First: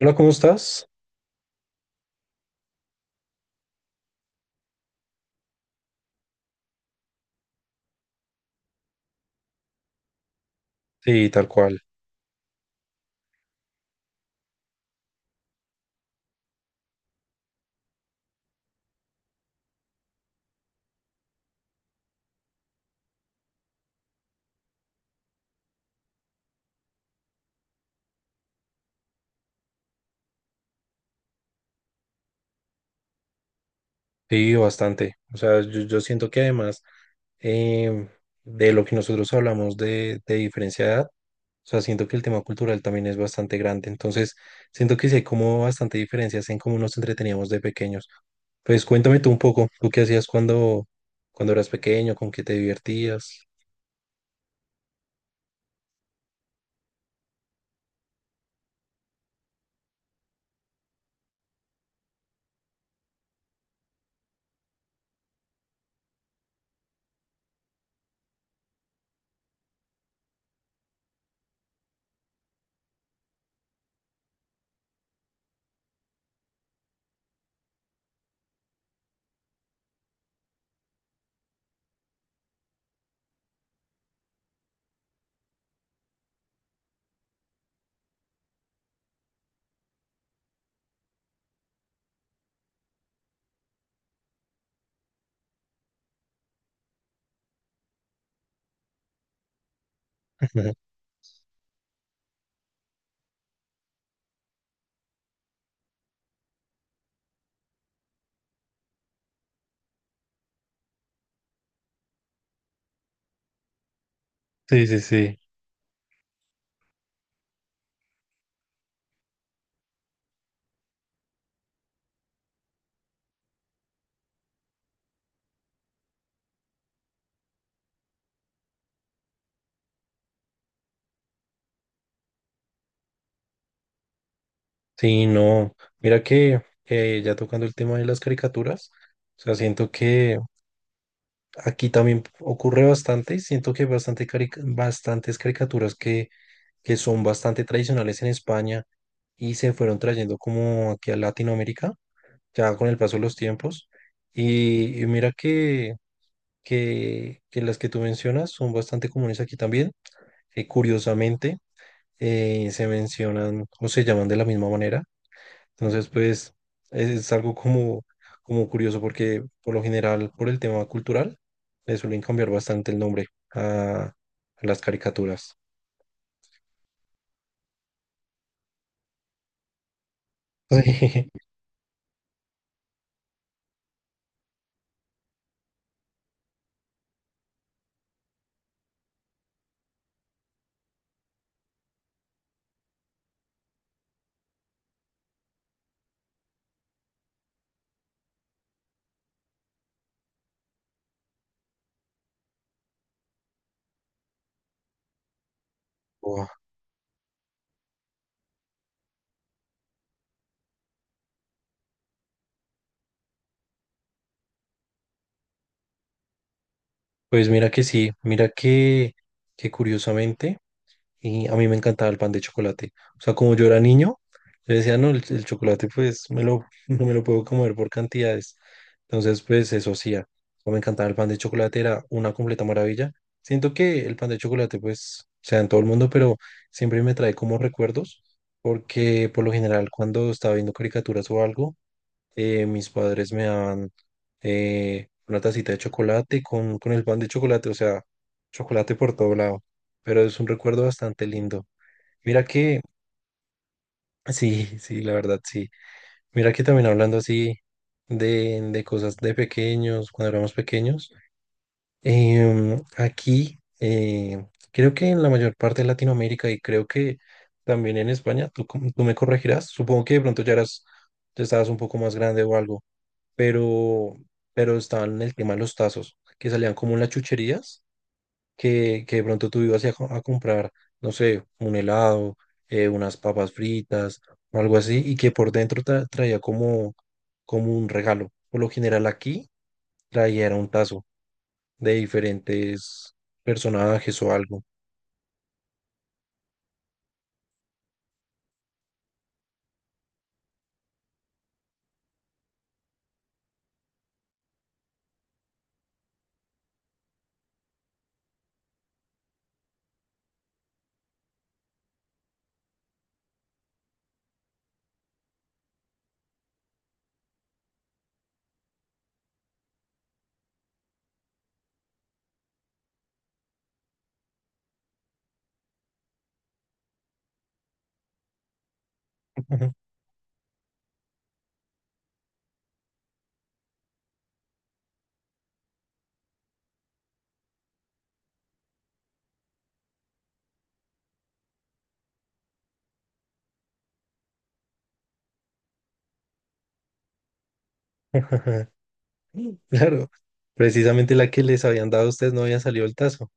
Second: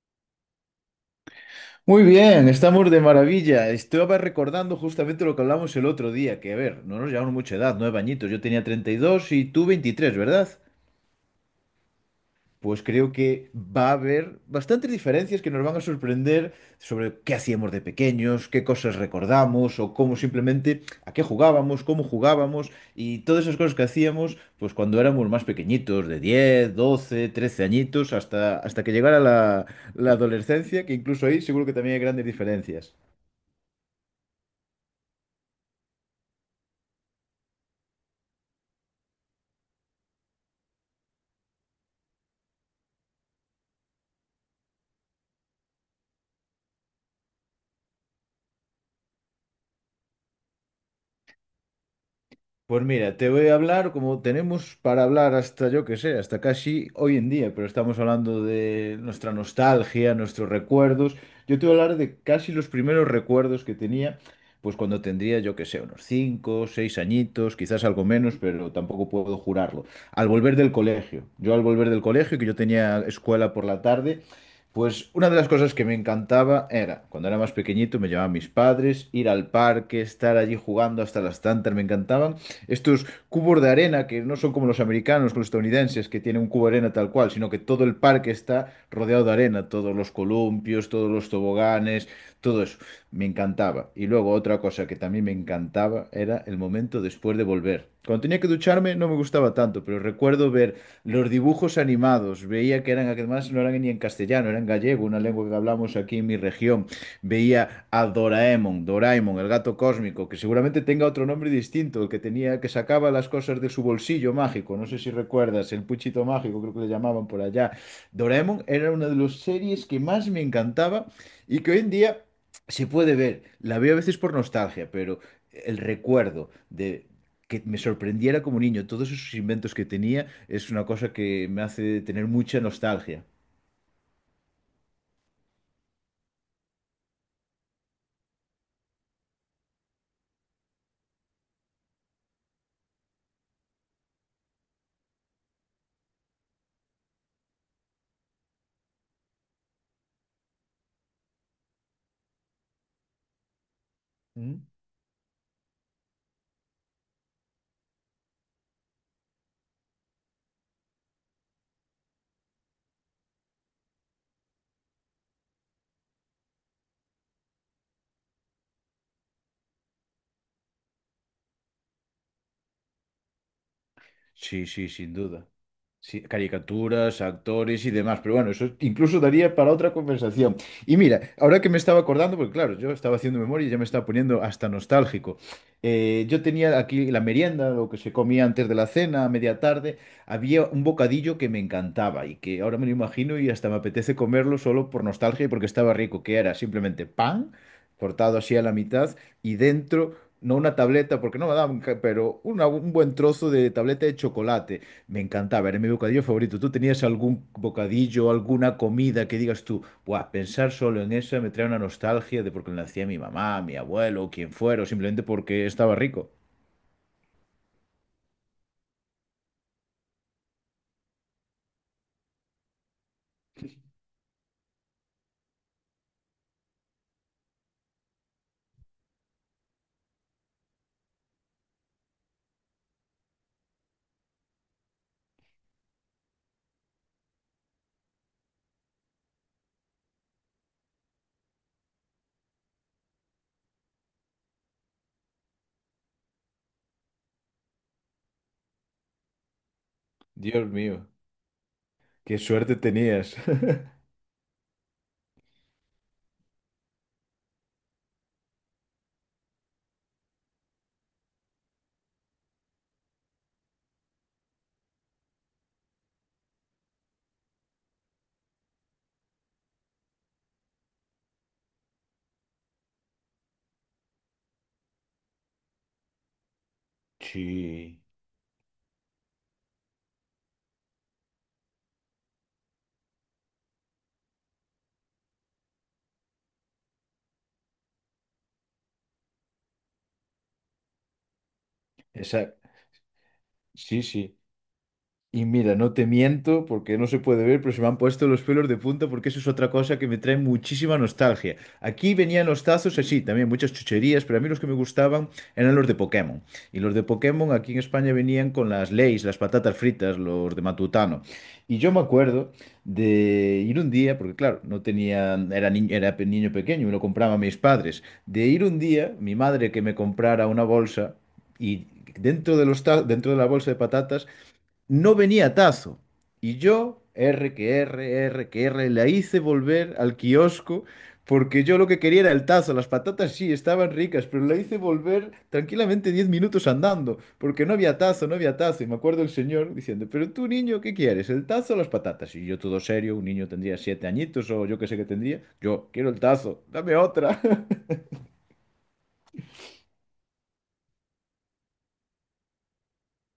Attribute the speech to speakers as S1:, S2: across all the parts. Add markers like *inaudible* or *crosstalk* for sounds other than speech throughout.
S1: Hola, ¿cómo estás?
S2: Muy bien, estamos de maravilla. Estaba recordando justamente lo que hablamos el otro día, que a ver, no nos llevamos mucha edad, 9 añitos. Yo tenía 32 y tú 23, ¿verdad?
S1: Sí, tal cual.
S2: Pues creo que va a haber bastantes diferencias que nos van a sorprender sobre qué hacíamos de pequeños, qué cosas recordamos o cómo simplemente, a qué jugábamos, cómo jugábamos y todas esas cosas que hacíamos pues cuando éramos más pequeñitos, de 10, 12, 13 añitos, hasta que llegara la adolescencia, que incluso ahí seguro que también hay grandes diferencias.
S1: Sí, bastante. O sea, yo siento que además em, de lo que nosotros hablamos de diferencia de edad, o sea, siento que el tema cultural también es bastante grande. Entonces, siento que sí hay como bastante diferencias en cómo nos entreteníamos de pequeños. Pues cuéntame tú un poco, ¿tú qué hacías cuando eras pequeño? ¿Con qué te
S2: Pues mira, te
S1: divertías?
S2: voy a hablar como tenemos para hablar hasta yo que sé, hasta casi hoy en día, pero estamos hablando de nuestra nostalgia, nuestros recuerdos. Yo te voy a hablar de casi los primeros recuerdos que tenía, pues cuando tendría yo que sé, unos 5, 6 añitos, quizás algo menos, pero tampoco puedo jurarlo. Al volver del colegio, yo al volver del colegio, que yo tenía escuela por la tarde, pues una de las cosas que me encantaba era, cuando era más pequeñito, me llevaban mis padres, ir al parque, estar allí jugando hasta las tantas, me encantaban estos cubos de arena que no son como los americanos, los estadounidenses, que tienen un cubo de arena tal cual, sino que todo el parque está rodeado de arena, todos los columpios, todos los toboganes, todo eso. Me encantaba. Y luego otra cosa que también me encantaba era el momento después de volver. Cuando tenía que ducharme no me gustaba tanto, pero recuerdo ver
S1: *laughs*
S2: los dibujos animados. Veía que eran, además no eran ni en castellano, eran gallego, una lengua que hablamos aquí en mi región. Veía a Doraemon, Doraemon, el gato cósmico, que seguramente tenga otro nombre distinto, el que tenía, que sacaba las cosas de su bolsillo mágico.
S1: Sí,
S2: No sé
S1: sí,
S2: si
S1: sí.
S2: recuerdas, el puchito mágico, creo que le llamaban por allá. Doraemon era una de las series que más me encantaba y que hoy en día se puede ver. La veo a veces por nostalgia, pero el recuerdo de que me sorprendiera como niño todos esos inventos que tenía es una cosa que me hace tener mucha nostalgia.
S1: Sí, no. Mira que ya tocando el tema de las caricaturas, o sea, siento que aquí también ocurre bastante, siento que hay bastantes caricaturas que son bastante tradicionales en España y se fueron trayendo como aquí a Latinoamérica, ya con el paso de los tiempos.
S2: ¿Mm?
S1: Y mira que las que tú mencionas son bastante comunes aquí también. Curiosamente, se mencionan o se llaman de la misma manera. Entonces, pues es algo como curioso porque por lo general, por el tema cultural, le suelen cambiar bastante el nombre a
S2: Sí,
S1: las
S2: sí, sin duda.
S1: caricaturas.
S2: Sí, caricaturas, actores y demás. Pero bueno, eso incluso daría para otra conversación. Y mira,
S1: *laughs* Sí.
S2: ahora que me estaba acordando, porque claro, yo estaba haciendo memoria y ya me estaba poniendo hasta nostálgico. Yo tenía aquí la merienda, lo que se comía antes de la cena, a media tarde. Había un bocadillo que me encantaba y que ahora me lo imagino y hasta me apetece comerlo solo por nostalgia y porque estaba rico, que era simplemente pan cortado así a la mitad y dentro... No una tableta, porque no me daban, un buen trozo de tableta de chocolate. Me encantaba, era mi bocadillo
S1: Buah,
S2: favorito. ¿Tú tenías algún bocadillo, alguna comida que digas tú, buah, pensar solo en eso me trae una nostalgia de porque lo hacía mi mamá, mi abuelo, quien fuera, o simplemente porque estaba rico?
S1: pues mira que sí, mira que curiosamente. Y a mí me encantaba el pan de chocolate. O sea, como yo era niño, yo decía, no, el chocolate pues me lo, *laughs* no me lo puedo comer por cantidades. Entonces, pues eso hacía. O me encantaba el pan de chocolate, era una completa maravilla. Siento que el pan de chocolate pues sea en todo el mundo, pero siempre me trae como recuerdos, porque por lo general cuando estaba viendo caricaturas o algo, mis padres me daban una tacita de chocolate con el pan de chocolate, o sea, chocolate por todo lado. Pero es un
S2: Dios
S1: recuerdo
S2: mío,
S1: bastante lindo.
S2: qué
S1: Mira
S2: suerte
S1: que,
S2: tenías. *laughs*
S1: sí, sí, la verdad, sí. Mira que también hablando así de cosas de pequeños, cuando éramos pequeños, aquí, creo que en la mayor parte de Latinoamérica y creo que también en España, tú, tú me corregirás, supongo que de pronto ya eras, ya estabas un poco más grande o algo pero, pero estaban en el tema de los tazos, que salían como en las chucherías,
S2: Sí,
S1: que de pronto tú ibas a, a comprar, no sé, un helado, unas papas fritas o algo así, y que por dentro traía como, como un regalo. Por lo general aquí traía era un tazo de
S2: esa,
S1: diferentes
S2: sí,
S1: personajes o
S2: sí.
S1: algo.
S2: Y mira, no te miento porque no se puede ver, pero se me han puesto los pelos de punta porque eso es otra cosa que me trae muchísima nostalgia. Aquí venían los tazos así, también muchas chucherías, pero a mí los que me gustaban eran los de Pokémon. Y los de Pokémon aquí en España venían con las Lays, las patatas fritas, los de Matutano. Y yo me acuerdo de ir un día, porque claro, no tenía, era niño, niño pequeño, me lo compraban mis padres, de ir un día, mi madre que me comprara una bolsa y dentro de la bolsa de patatas no venía tazo. Y yo, R que R, la hice volver
S1: *laughs*
S2: al kiosco porque yo lo que quería era el tazo. Las patatas sí estaban ricas, pero la hice volver tranquilamente 10 minutos andando porque no había tazo, no había tazo. Y me acuerdo el señor diciendo, pero tú niño, ¿qué quieres? ¿El tazo o las patatas? Y yo todo serio, un niño tendría 7 añitos o yo qué sé qué tendría. Yo, quiero el tazo, dame otra. *laughs*
S1: *laughs* Claro, precisamente la que les habían dado a ustedes no había salido el tazo.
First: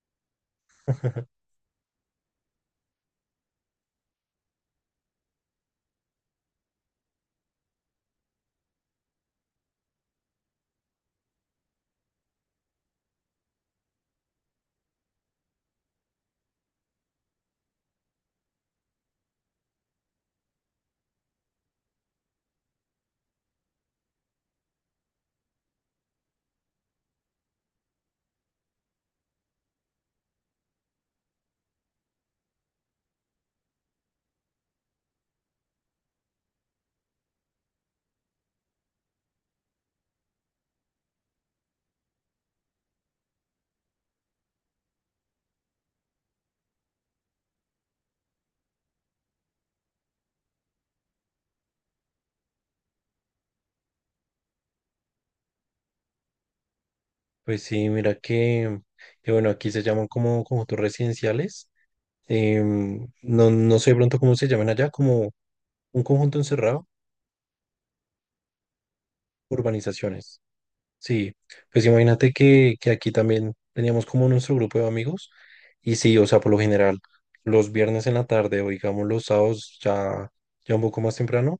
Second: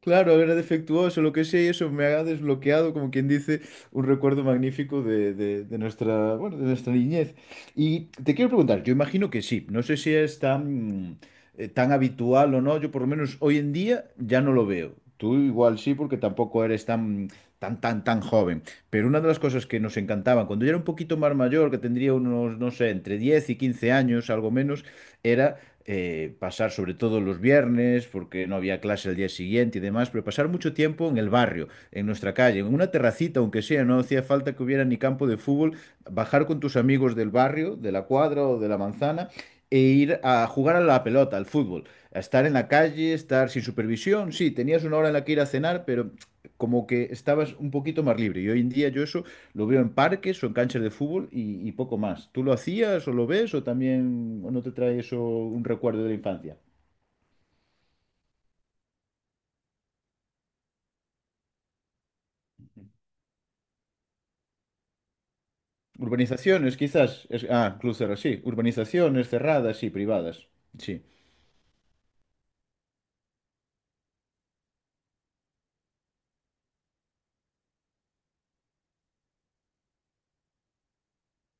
S2: Claro, era defectuoso, lo que sea, y eso me ha desbloqueado, como quien dice, un recuerdo magnífico de nuestra, bueno, de nuestra niñez. Y te quiero preguntar, yo imagino que sí, no sé si es tan habitual o no, yo por lo menos hoy en día ya no lo veo. Tú igual sí, porque tampoco eres tan joven. Pero una de las cosas que nos encantaban, cuando yo era un poquito más mayor, que tendría unos, no sé, entre 10 y 15 años, algo menos, era pasar sobre todo los viernes, porque no había clase al día siguiente y demás, pero pasar mucho tiempo en el barrio, en nuestra calle, en una terracita, aunque sea, no hacía falta que hubiera ni campo de fútbol, bajar con tus amigos del barrio, de la cuadra o de la manzana e ir a jugar a la pelota, al fútbol, a estar en la calle, estar sin supervisión, sí, tenías una hora en la que ir a cenar, pero como que estabas un poquito más libre. Y hoy en día yo eso lo veo en parques o en canchas de fútbol y poco más. ¿Tú lo hacías o lo ves o también o no te trae eso un recuerdo de la infancia?
S1: Pues sí, mira que bueno, aquí se llaman como conjuntos residenciales. No, no sé de pronto cómo se llaman allá, como un conjunto
S2: Urbanizaciones,
S1: encerrado,
S2: quizás. Club cerrado, sí. Urbanizaciones cerradas, y
S1: urbanizaciones.
S2: privadas. Sí,
S1: Sí, pues imagínate que aquí también teníamos como nuestro grupo de amigos y sí, o sea, por lo general, los viernes en la tarde o digamos los sábados ya, ya un poco más temprano,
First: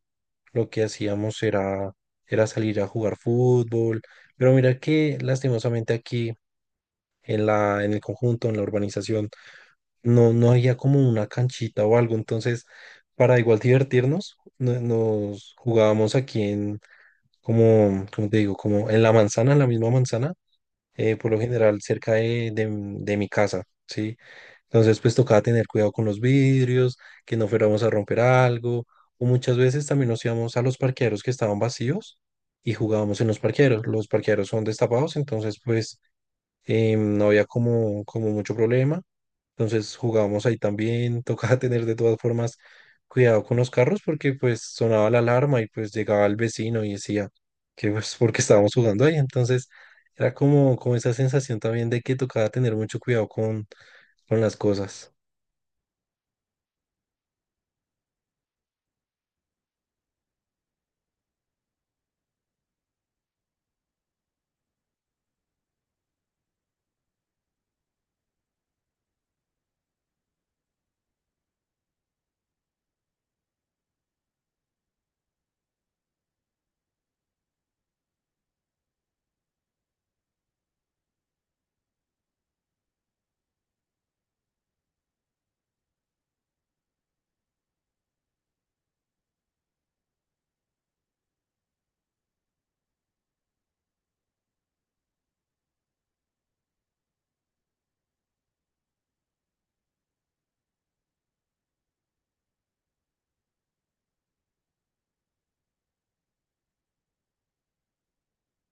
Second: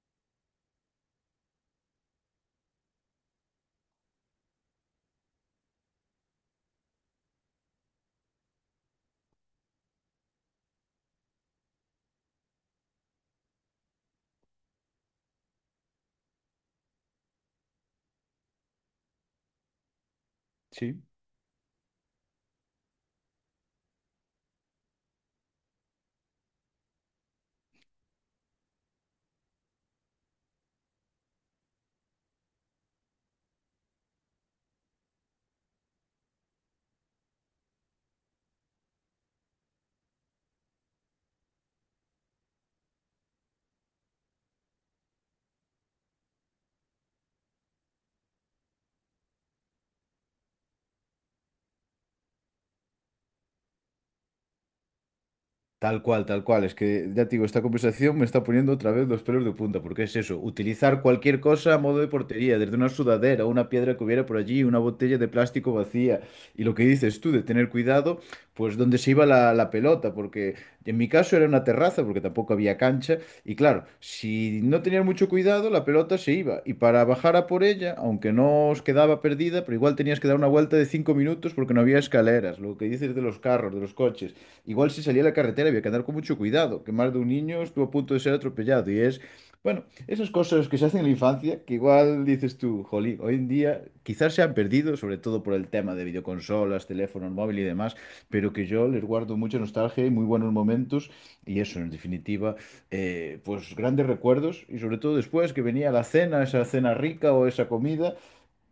S1: lo que hacíamos era, era salir a jugar fútbol, pero mira que lastimosamente aquí en en el conjunto, en la urbanización, no, no había como una canchita o algo, entonces para igual divertirnos, nos jugábamos aquí en, como, como te digo, como en la manzana, en la misma manzana,
S2: sí.
S1: por lo general cerca de, de mi casa, ¿sí? Entonces pues tocaba tener cuidado con los vidrios, que no fuéramos a romper algo, o muchas veces también nos íbamos a los parqueaderos que estaban vacíos y jugábamos en los parqueaderos son destapados, entonces pues no había como, como mucho problema. Entonces jugábamos ahí también, *laughs* tocaba tener de todas formas cuidado con los carros porque pues sonaba la alarma y pues llegaba el vecino y decía que pues porque estábamos jugando ahí. Entonces era como, como esa sensación también de que tocaba tener mucho cuidado con las cosas. *laughs*
S2: Tal cual, tal cual. Es que, ya te digo, esta conversación me está poniendo otra vez los pelos de punta, porque es eso, utilizar cualquier cosa a modo de portería, desde una sudadera, una piedra que hubiera por allí, una botella de plástico vacía. Y lo que dices tú, de tener cuidado, pues donde se iba la pelota, porque en mi caso era una terraza, porque tampoco había cancha. Y claro, si no tenías mucho cuidado, la pelota se iba. Y para bajar a por ella, aunque no os quedaba perdida, pero igual tenías que dar una vuelta de 5 minutos porque no había escaleras, lo que dices de los carros, de los coches. Igual si salía a la carretera había que andar con mucho cuidado, que más de un niño estuvo a punto de ser atropellado. Y es, bueno, esas cosas que se hacen en la infancia, que igual dices tú, jolín, hoy en día quizás se han perdido, sobre todo por el tema de videoconsolas, teléfonos móviles y demás, pero que yo les guardo mucha nostalgia y muy buenos momentos. Y eso, en definitiva, pues grandes recuerdos. Y sobre todo después que venía la cena, esa cena rica o esa comida.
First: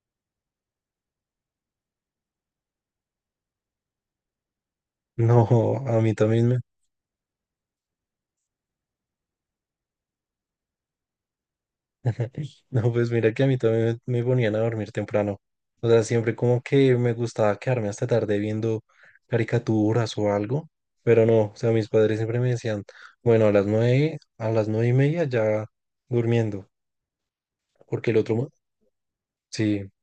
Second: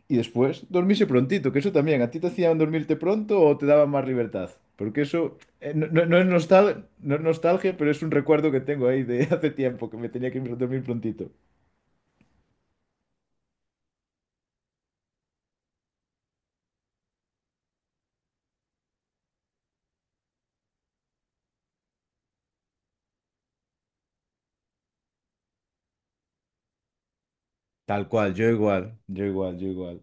S2: Y después, dormirse prontito, que eso también, ¿a ti te hacían dormirte pronto o te daban más libertad? Porque eso
S1: No,
S2: no,
S1: a
S2: no-
S1: mí
S2: no es
S1: también
S2: no es nostalgia, pero es un recuerdo que tengo ahí de *laughs* hace tiempo, que me tenía que ir a dormir prontito.
S1: *laughs* no, pues mira que a mí también me ponían a dormir temprano. O sea, siempre como que me gustaba quedarme hasta tarde viendo caricaturas o algo, pero no, o sea, mis padres siempre me decían, bueno, a las nueve y media ya durmiendo,
S2: Tal
S1: porque el
S2: cual,
S1: otro,
S2: yo igual. Yo igual, yo
S1: sí,
S2: igual.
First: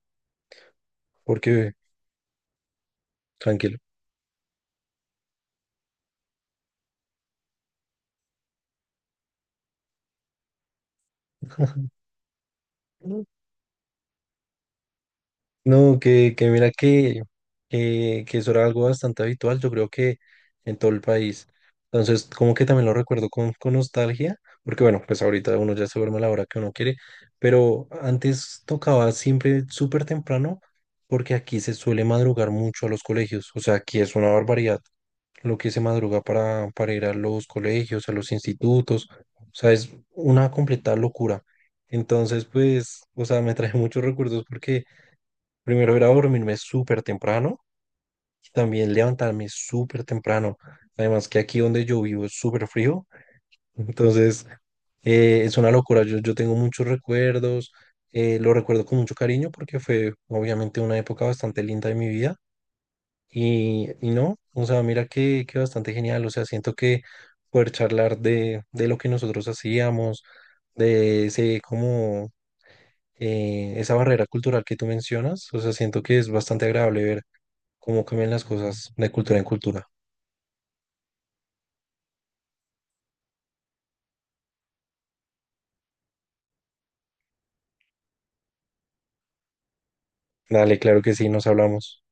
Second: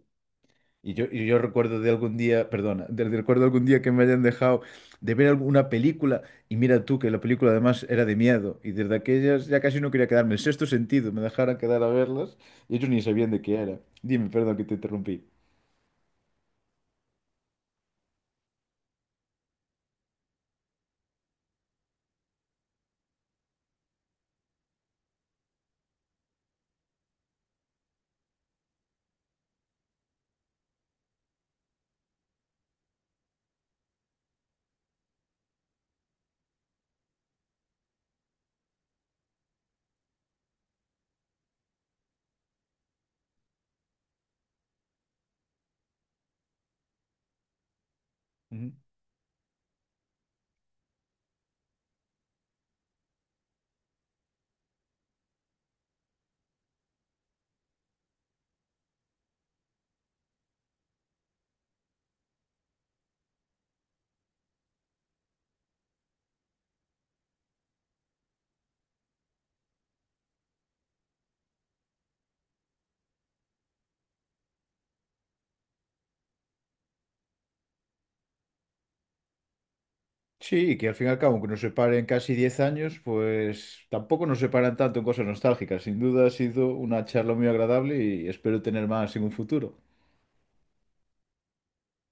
S2: Y yo
S1: porque
S2: recuerdo de algún día, perdona, recuerdo algún
S1: tranquilo.
S2: día que me hayan dejado de ver alguna película, y mira tú que la película además era de miedo, y desde aquellas ya casi no quería quedarme, el sexto sentido, me dejaron quedar a verlas, y ellos ni sabían de qué era. Dime, perdón que te interrumpí.
S1: No, que mira que eso era algo bastante habitual, yo creo que en todo el país. Entonces, como que también lo recuerdo con nostalgia, porque bueno, pues ahorita uno ya se duerme a la hora que uno quiere, pero antes tocaba siempre súper temprano, porque aquí se suele madrugar mucho a los colegios, o sea, aquí es una barbaridad lo que se madruga para ir a los colegios, a los institutos, o sea, es una completa locura. Entonces, pues, o sea, me trae *laughs* muchos recuerdos porque primero era dormirme súper temprano y
S2: Ujú.
S1: también levantarme súper temprano. Además que aquí donde yo vivo es súper frío, entonces es una locura. Yo tengo muchos recuerdos, lo recuerdo con mucho cariño porque fue obviamente una época bastante linda de mi vida y no, o sea, mira que bastante genial. O sea, siento que poder charlar de lo que nosotros hacíamos, de ese como esa barrera cultural que tú mencionas, o sea, siento que es bastante agradable ver cómo cambian las cosas de cultura en cultura.
S2: Sí, y que al fin y al cabo, aunque nos separen casi 10 años, pues tampoco nos separan tanto en cosas nostálgicas. Sin duda ha sido una charla muy agradable y espero tener más en un futuro.
S1: Dale, claro que sí, nos hablamos.